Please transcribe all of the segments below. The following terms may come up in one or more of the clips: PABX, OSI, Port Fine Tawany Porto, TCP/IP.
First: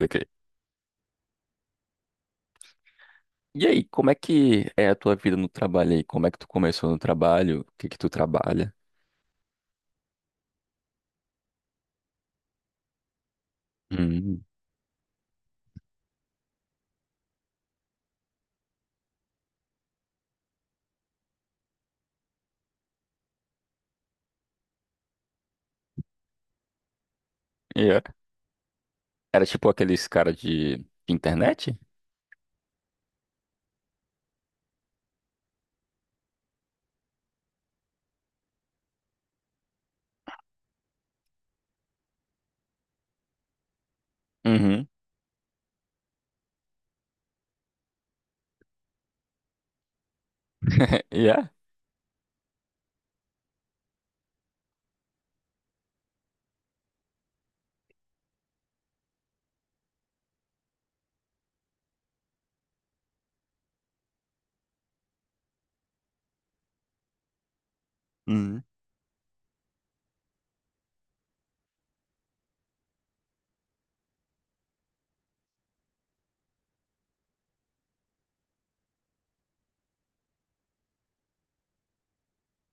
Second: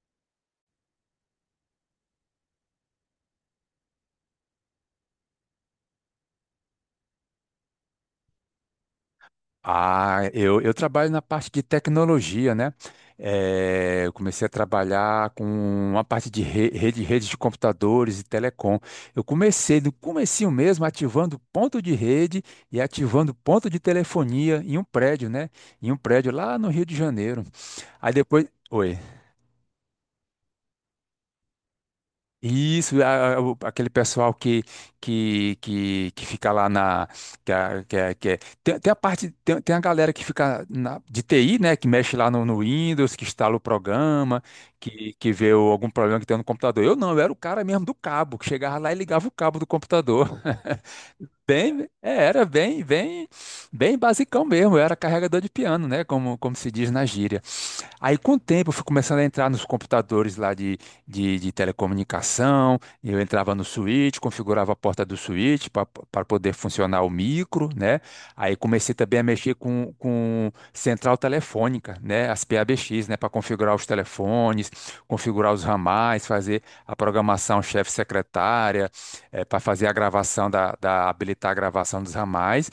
Ok. E aí, como é que é a tua vida no trabalho aí? Como é que tu começou no trabalho? O que que tu trabalha? Ah, eu trabalho na parte de tecnologia, né? Eu Hum. comecei a trabalhar com uma parte de rede, redes de computadores e telecom. Eu comecei do comecinho mesmo, ativando ponto de rede e ativando ponto de telefonia em um prédio, né? Em um prédio lá no Rio de Janeiro. Yeah. Aí depois. Oi. Era tipo aqueles cara de internet? Isso, aquele pessoal que fica lá na. Que, a- que, a- que é- Tem a galera que fica na, de TI, né? Que mexe lá no Windows, que instala o programa, Uhum. que vê algum problema que tem no computador. Eu não, eu era o cara mesmo do cabo, que chegava lá e ligava o cabo do computador. Yeah. Bem, era bem basicão mesmo. Eu era carregador de piano, né? Como se diz na gíria. Aí, com o tempo, eu fui começando a entrar nos computadores lá de telecomunicação. Eu entrava no switch, configurava a porta do switch para poder funcionar o micro, né? Aí Uhum. comecei também a mexer com central telefônica, né? As PABX, né? Para configurar os telefones, configurar os ramais, fazer a programação chefe-secretária, para fazer a gravação da, da habilitar a gravação dos ramais.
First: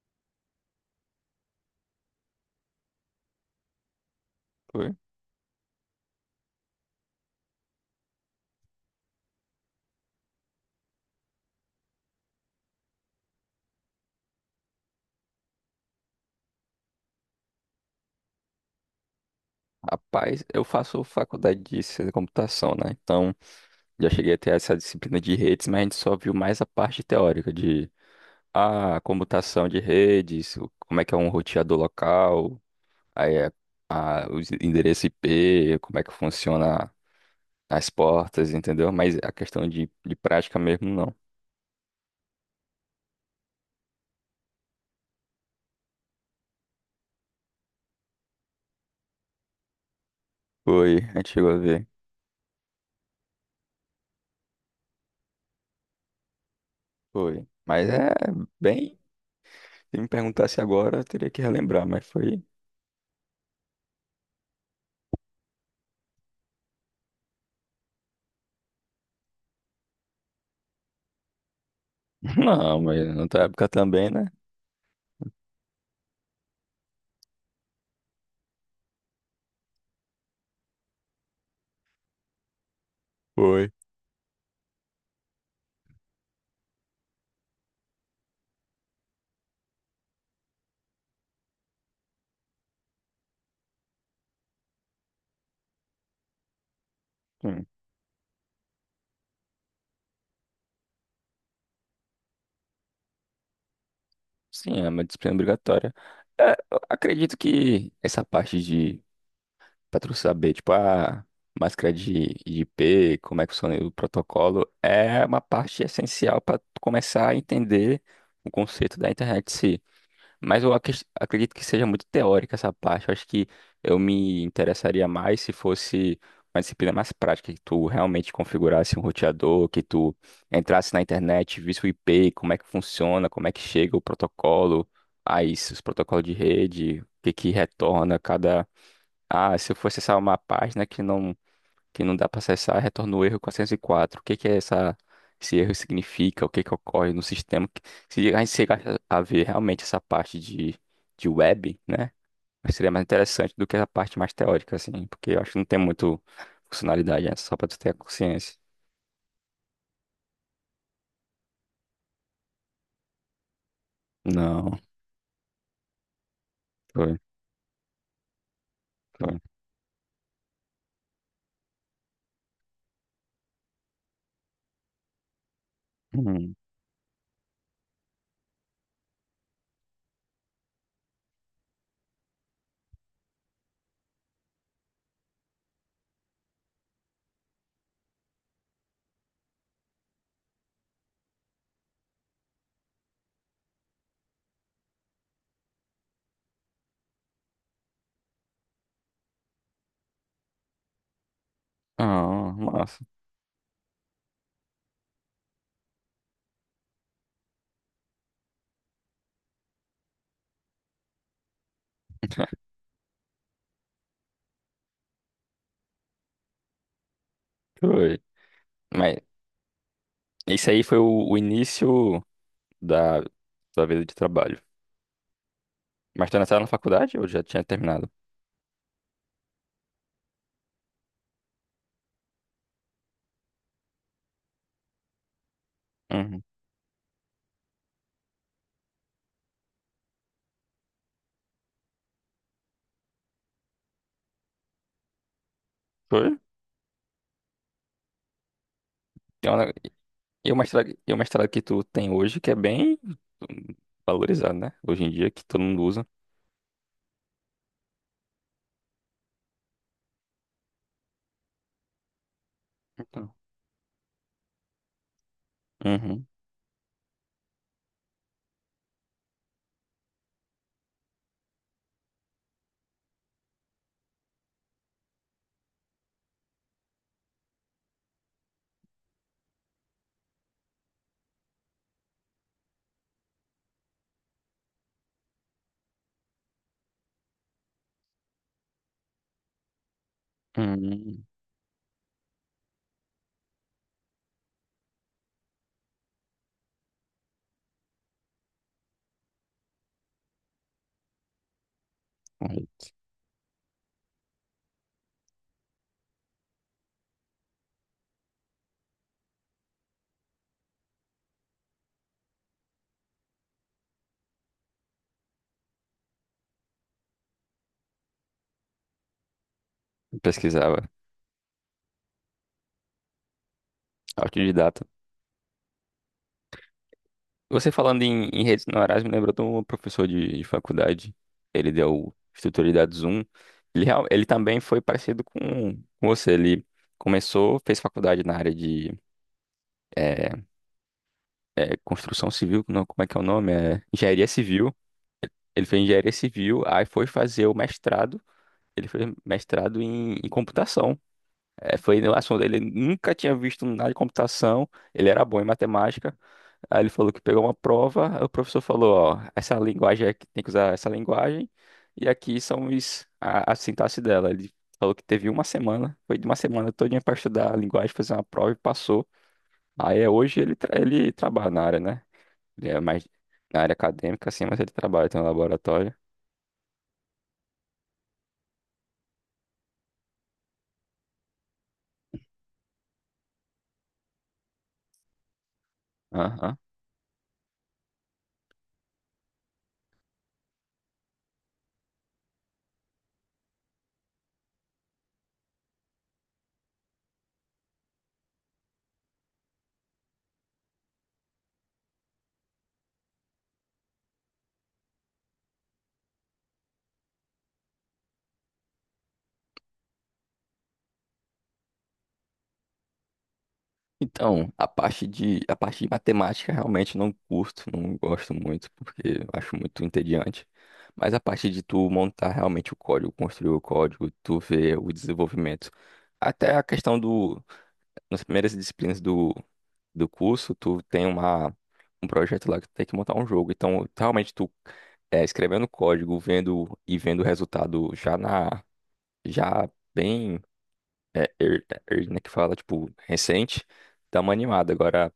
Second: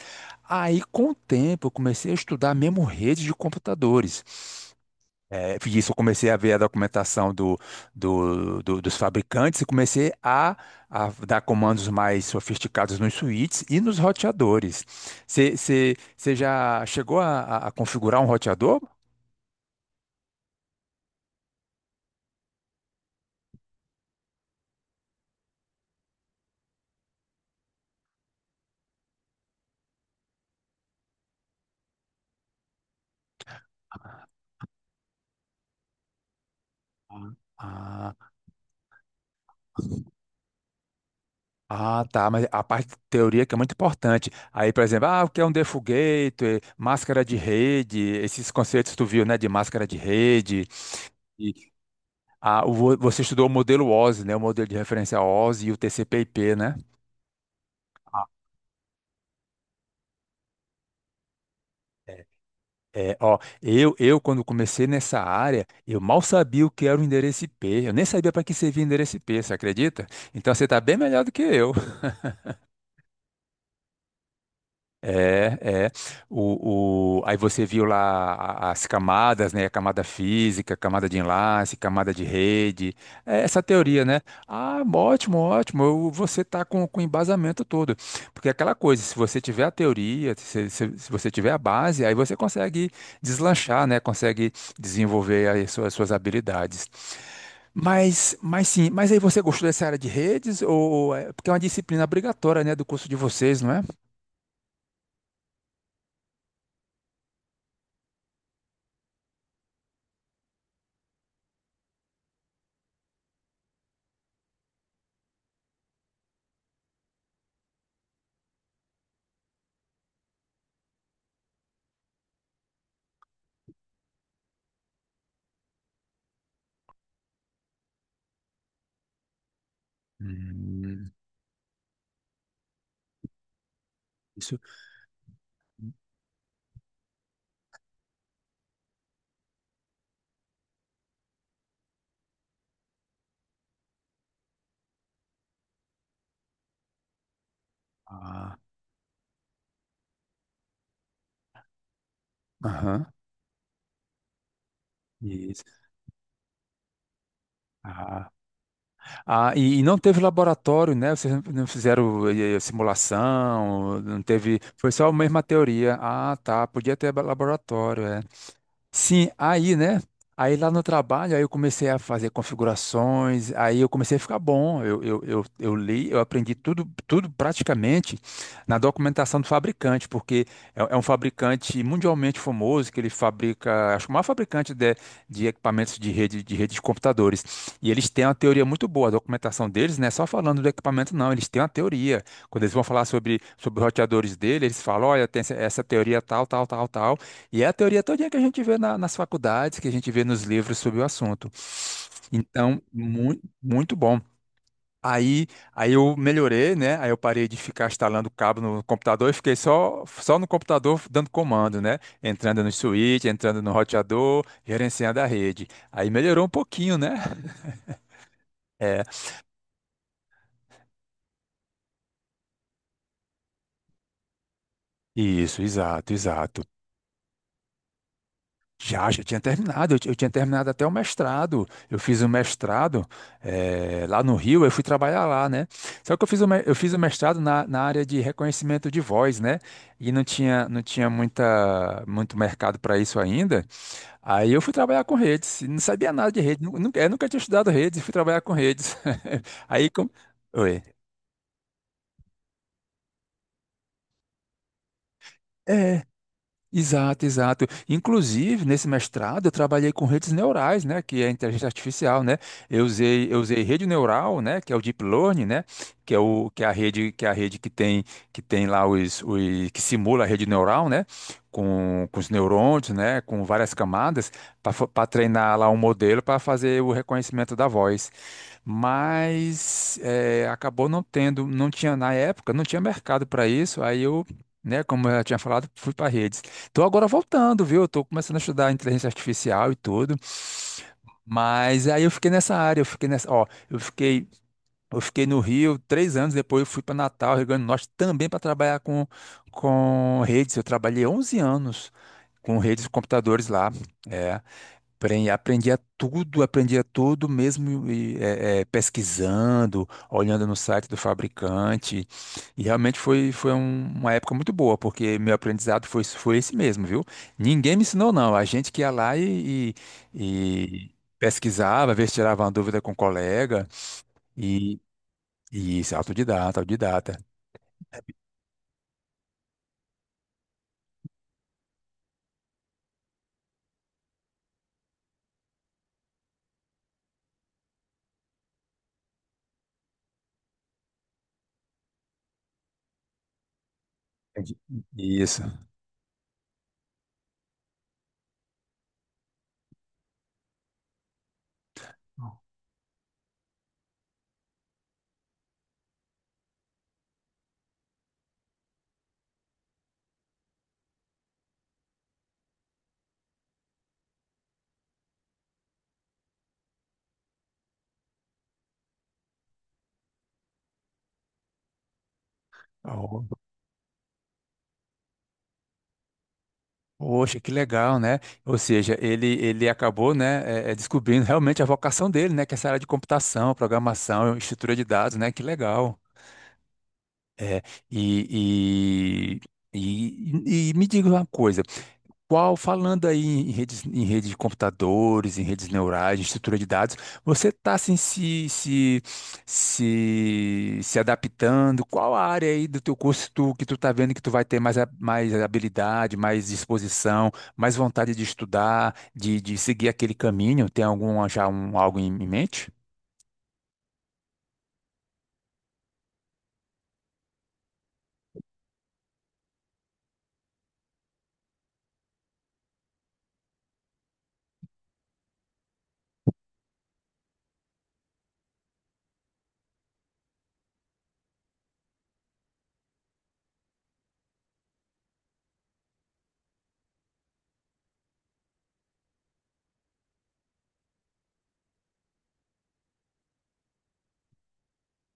Aí, com o tempo, eu comecei a estudar mesmo rede de computadores. Foi. É, e isso eu comecei a ver a documentação dos fabricantes e comecei a dar comandos mais sofisticados nos switches e nos roteadores. Você já chegou a configurar um roteador? Rapaz, eu faço faculdade de ciência da computação, né? Então, já cheguei a ter essa disciplina de redes, mas a gente só viu mais a parte teórica de a computação de redes, como é que é um roteador local, aí é, a, os endereços IP, como é que funciona as Ah, portas, entendeu? Mas a questão de, prática mesmo, não. tá, mas a parte teoria que é muito importante. Aí, por exemplo, o que é um default gateway, máscara de rede, esses conceitos tu viu, né, de máscara de rede. Foi, a gente chegou E, a ver. Você estudou o modelo OSI, né, o modelo de referência OSI e o TCP/IP, né? Foi. Mas é bem. Se me perguntasse agora, eu teria que relembrar, mas foi. É, ó, eu quando comecei nessa área, eu mal sabia o que era o endereço IP. Eu nem sabia para que servia endereço IP, você acredita? Então você está bem melhor do que eu. Não, mas na tua época também, né? É, é. Aí você viu lá as camadas, né? A camada física, camada de enlace, camada de rede. É essa Foi. teoria, né? Ah, ótimo, ótimo. Você tá com o embasamento todo. Porque é aquela coisa, se você tiver a teoria, se você tiver a base, aí você consegue deslanchar, né? Consegue desenvolver aí as suas habilidades. Hum. Mas sim, mas aí você gostou dessa área de redes? Porque é uma disciplina obrigatória, né? Do curso de vocês, não é? Sim, é uma disciplina obrigatória. É, eu acredito que essa parte de. Pra tu saber, tipo, a máscara de IP, como é que funciona o protocolo, é uma parte essencial para começar a entender o conceito da internet. Mas eu acredito que seja muito teórica essa parte. Eu acho que eu me interessaria mais se fosse uma disciplina mais prática, que tu realmente configurasse um roteador, que tu entrasse na Hum. internet, visse o IP, como é que funciona, como é que chega o Isso. protocolo, aí os protocolos de rede, o que que retorna cada. Ah, se eu fosse acessar uma página que não dá para acessar, retorna o erro 404. O que que é essa, esse erro significa? O que que ocorre no sistema? Se a gente Ah, chegar a ver realmente essa parte de web, né? Seria mais aham. interessante do que a parte mais teórica, assim, porque eu acho que Isso. não tem muito funcionalidade, né? Só para tu ter a Ah, consciência. e não teve laboratório, né? Vocês não fizeram simulação, não teve. Não, Foi só a mesma teoria. Ah, tá. Podia ter foi, laboratório, é. Sim, foi. aí, né? Aí lá no trabalho, aí eu comecei a fazer configurações, aí eu comecei a ficar bom. Eu li, eu aprendi Hum. tudo praticamente na documentação do fabricante, porque é um fabricante mundialmente famoso, que ele fabrica, acho que o maior fabricante de equipamentos de rede, de rede de computadores. E eles têm uma teoria muito boa, a documentação deles não é só falando do equipamento, não, eles têm uma teoria. Quando eles vão falar sobre os roteadores dele, eles falam, olha, tem essa teoria tal, tal, tal, tal. E é a teoria todinha que a gente vê nas faculdades, que a gente vê nos livros sobre o assunto. Ah, Então, massa. muito, muito bom. Aí, aí eu melhorei, né? Aí eu parei de ficar instalando cabo no computador e fiquei só no computador dando comando, né? Entrando no switch, entrando no roteador, gerenciando a rede. Aí melhorou um pouquinho, né? Foi. É, Mas isso aí foi o início da tua vida de trabalho. isso, exato, Mas tu ainda estava exato. na faculdade ou já tinha terminado? Já tinha terminado, eu tinha terminado até o mestrado. Eu fiz o mestrado lá no Rio, eu fui trabalhar lá, né? Só que eu Uhum. Fiz o mestrado na área de reconhecimento de voz, né? E não tinha muito mercado para isso ainda. Aí eu fui trabalhar com redes, e não sabia nada Foi? de rede, nu- nunca, eu nunca tinha estudado redes, e fui trabalhar com redes. Aí. E o Oi. mestrado, e o mestrado que tu tem hoje, que é bem valorizado, né? Hoje em dia, que todo mundo É, usa. exato, exato. Inclusive, nesse mestrado, eu trabalhei com redes neurais, né, que é a inteligência artificial, né? Eu usei, Então, eu usei rede neural, né, que é o deep learning, né, que é Uhum. o que é a rede, que é a rede que tem lá os que simula a rede neural, né, com os neurônios, né, com várias camadas para treinar lá um modelo para fazer o reconhecimento da voz mas acabou não tinha na época, não tinha mercado para isso, aí eu, né, como eu já tinha falado, fui para redes. Tô agora voltando, viu? Eu tô começando a estudar inteligência artificial e tudo. Uhum. Mas aí eu fiquei nessa área, eu fiquei nessa, ó, eu fiquei no Rio 3 anos, depois eu fui para Natal, Rio Grande do Norte, também para trabalhar com redes. Eu trabalhei 11 anos com Uhum. redes de computadores lá. É. Aprendia tudo mesmo e, pesquisando, olhando no site do fabricante. E realmente foi uma época muito boa, porque meu aprendizado foi esse mesmo, viu? Ninguém me ensinou, não. A gente que ia lá e, e- Pesquisava. e pesquisava, às vezes tirava uma dúvida com um colega. E, Autodidata. e isso, autodidata, autodidata. Você falando em redes neurais, me lembrou de um professor de faculdade. Ele deu estrutura de. Ele também foi parecido com você. Ele começou, fez faculdade na área de eh, construção civil, não, como é que é o nome? É, engenharia Entendi. civil. Isso. Ele fez engenharia civil, aí foi fazer o mestrado. Ele foi mestrado em computação. É, foi no assunto. Ele nunca tinha visto nada de computação. Ele era bom em matemática. Aí ele falou que pegou uma prova. Aí o professor falou: Ó, essa linguagem aqui tem que usar essa linguagem. E aqui são os, a sintaxe dela. Ele falou que teve uma semana. Foi de uma semana todinha para estudar a linguagem, fazer uma prova e passou. Aí é, hoje ele, ele trabalha na área, né? Ele é mais Oh, na área acadêmica, assim, mas ele trabalha tem um laboratório. poxa, que legal, né? Ou seja, ele acabou, né, descobrindo realmente a vocação dele, né, que é essa área de computação, programação, estrutura de dados, né? Que legal. É, e, e, e me diga uma coisa, qual, falando aí em redes de computadores, em redes neurais, em estrutura de dados, você está assim, se adaptando? Qual a área aí do teu curso que tu está vendo que tu vai ter mais, mais habilidade, mais disposição, mais vontade de estudar, de seguir aquele caminho? Tem algum já algo em mente? Então, a parte de matemática realmente não curto, não gosto muito, porque eu acho muito entediante. Mas a parte de tu montar realmente o código, construir o código, tu ver o desenvolvimento. Até a questão do, nas primeiras disciplinas do curso, tu tem uma, um projeto lá que tu tem que montar um jogo. Então, realmente tu é, escrevendo código, vendo e vendo o resultado já na, já bem, é, né, que fala, tipo, recente, dá uma animada. Agora,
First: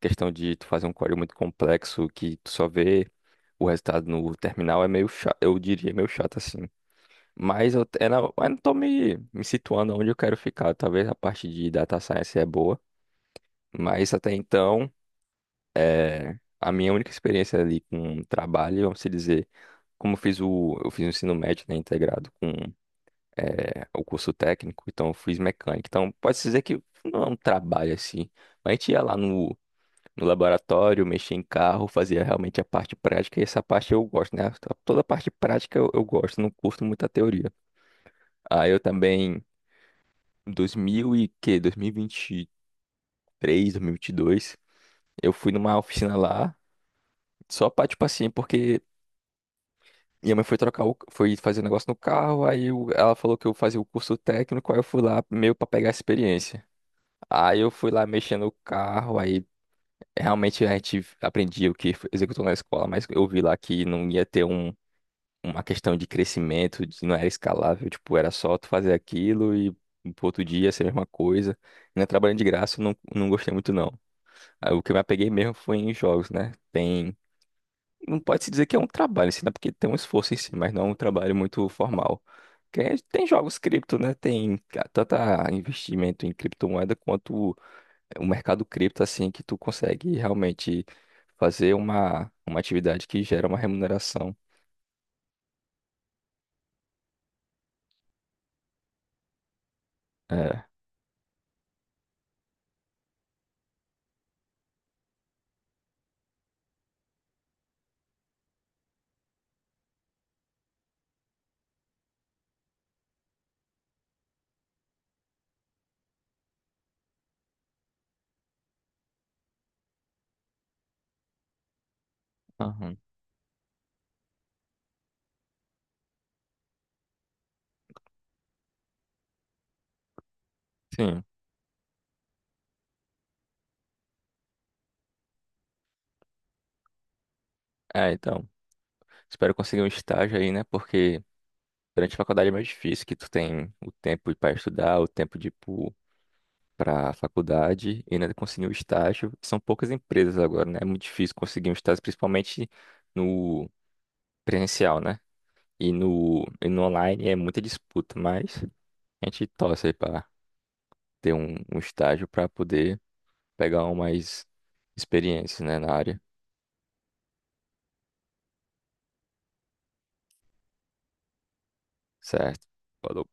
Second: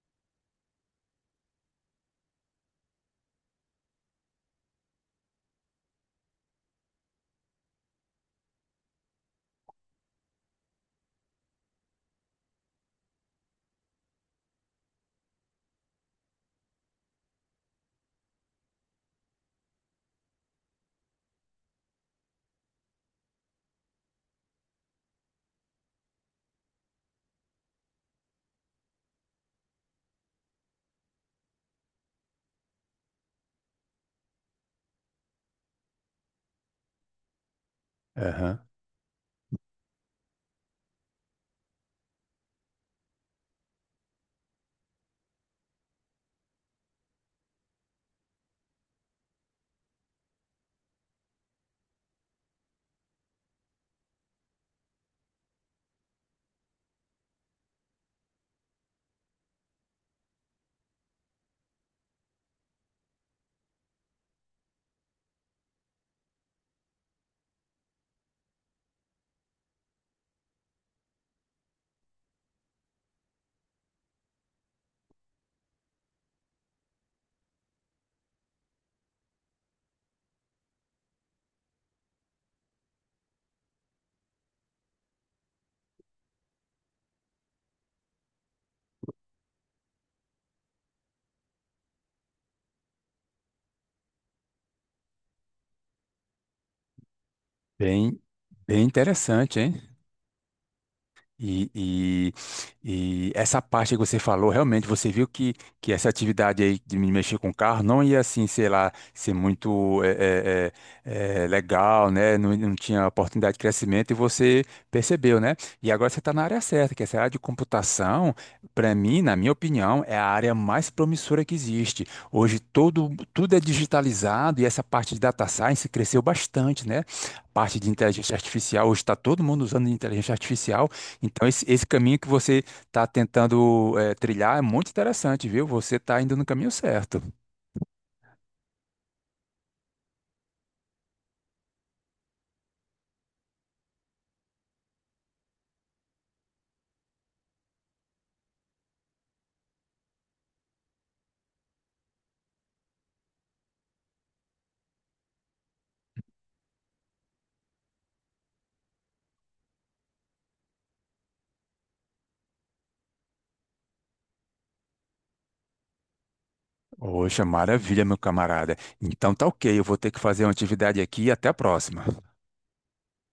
questão de tu fazer um código muito complexo que tu só vê o resultado no terminal é meio chato, eu diria meio chato assim. Mas eu não tô me situando onde eu quero ficar. Talvez a parte de data science é boa, mas até então, a minha única experiência ali com trabalho, vamos se dizer, como eu fiz o ensino médio, né, integrado com o curso técnico, então eu fiz mecânica. Então, pode-se dizer que não é um trabalho assim. Mas a gente ia lá no laboratório, mexia em carro, fazia realmente a parte prática, e essa parte eu gosto, né? Toda a parte prática eu gosto, não curto muito a teoria. Aham. Aí eu também, em 2000 e que, 2023, 2022, eu fui numa oficina lá, só pra, tipo assim, porque minha mãe foi trocar o, foi fazer um negócio no carro, ela falou que eu fazia o curso técnico, aí eu fui lá meio pra pegar a experiência. Aí eu fui lá mexendo o carro, aí realmente a gente aprendia o que executou na escola, mas eu vi lá que não ia ter uma questão de crescimento, não era escalável, tipo, era só tu fazer aquilo e pro outro dia ser a mesma coisa. Ainda trabalhando de graça, eu não gostei muito não. Aí, o que eu me apeguei mesmo foi em jogos, né? Tem, não pode se dizer que é um trabalho, assim, né? Porque tem um esforço em si, mas não é um trabalho muito formal. Tem jogos cripto, né? Tem tanto a investimento em criptomoeda quanto o mercado cripto, assim, que tu consegue realmente fazer uma atividade que gera uma remuneração. Bem, bem interessante, hein? É, E, e essa parte que você falou, realmente você viu que essa atividade aí de me mexer com o carro não ia assim, sei lá, ser muito legal, né? Não, não tinha oportunidade de crescimento e você percebeu, né? E agora você está na área certa, que essa área de computação, para mim, na minha opinião, é a área mais promissora que existe. Hoje aham. Tudo é digitalizado e essa parte de data science cresceu bastante, né? Parte de inteligência artificial, hoje está todo mundo usando inteligência artificial Sim. então, esse caminho que você está tentando trilhar é muito interessante, viu? Você está indo no caminho certo. É, então, espero conseguir um estágio aí, né? Porque durante a faculdade é mais difícil, que tu tem o tempo para estudar, o tempo de ir pra faculdade e ainda conseguir um estágio. São poucas empresas agora, né? É muito difícil conseguir um estágio, principalmente no presencial, né? E no online é muita disputa, mas a gente torce aí pra ter um estágio para poder pegar uma mais experiência, né, na área. Poxa, maravilha, meu camarada. Então tá ok, eu vou ter que fazer uma atividade aqui e até a próxima. Certo. Falou.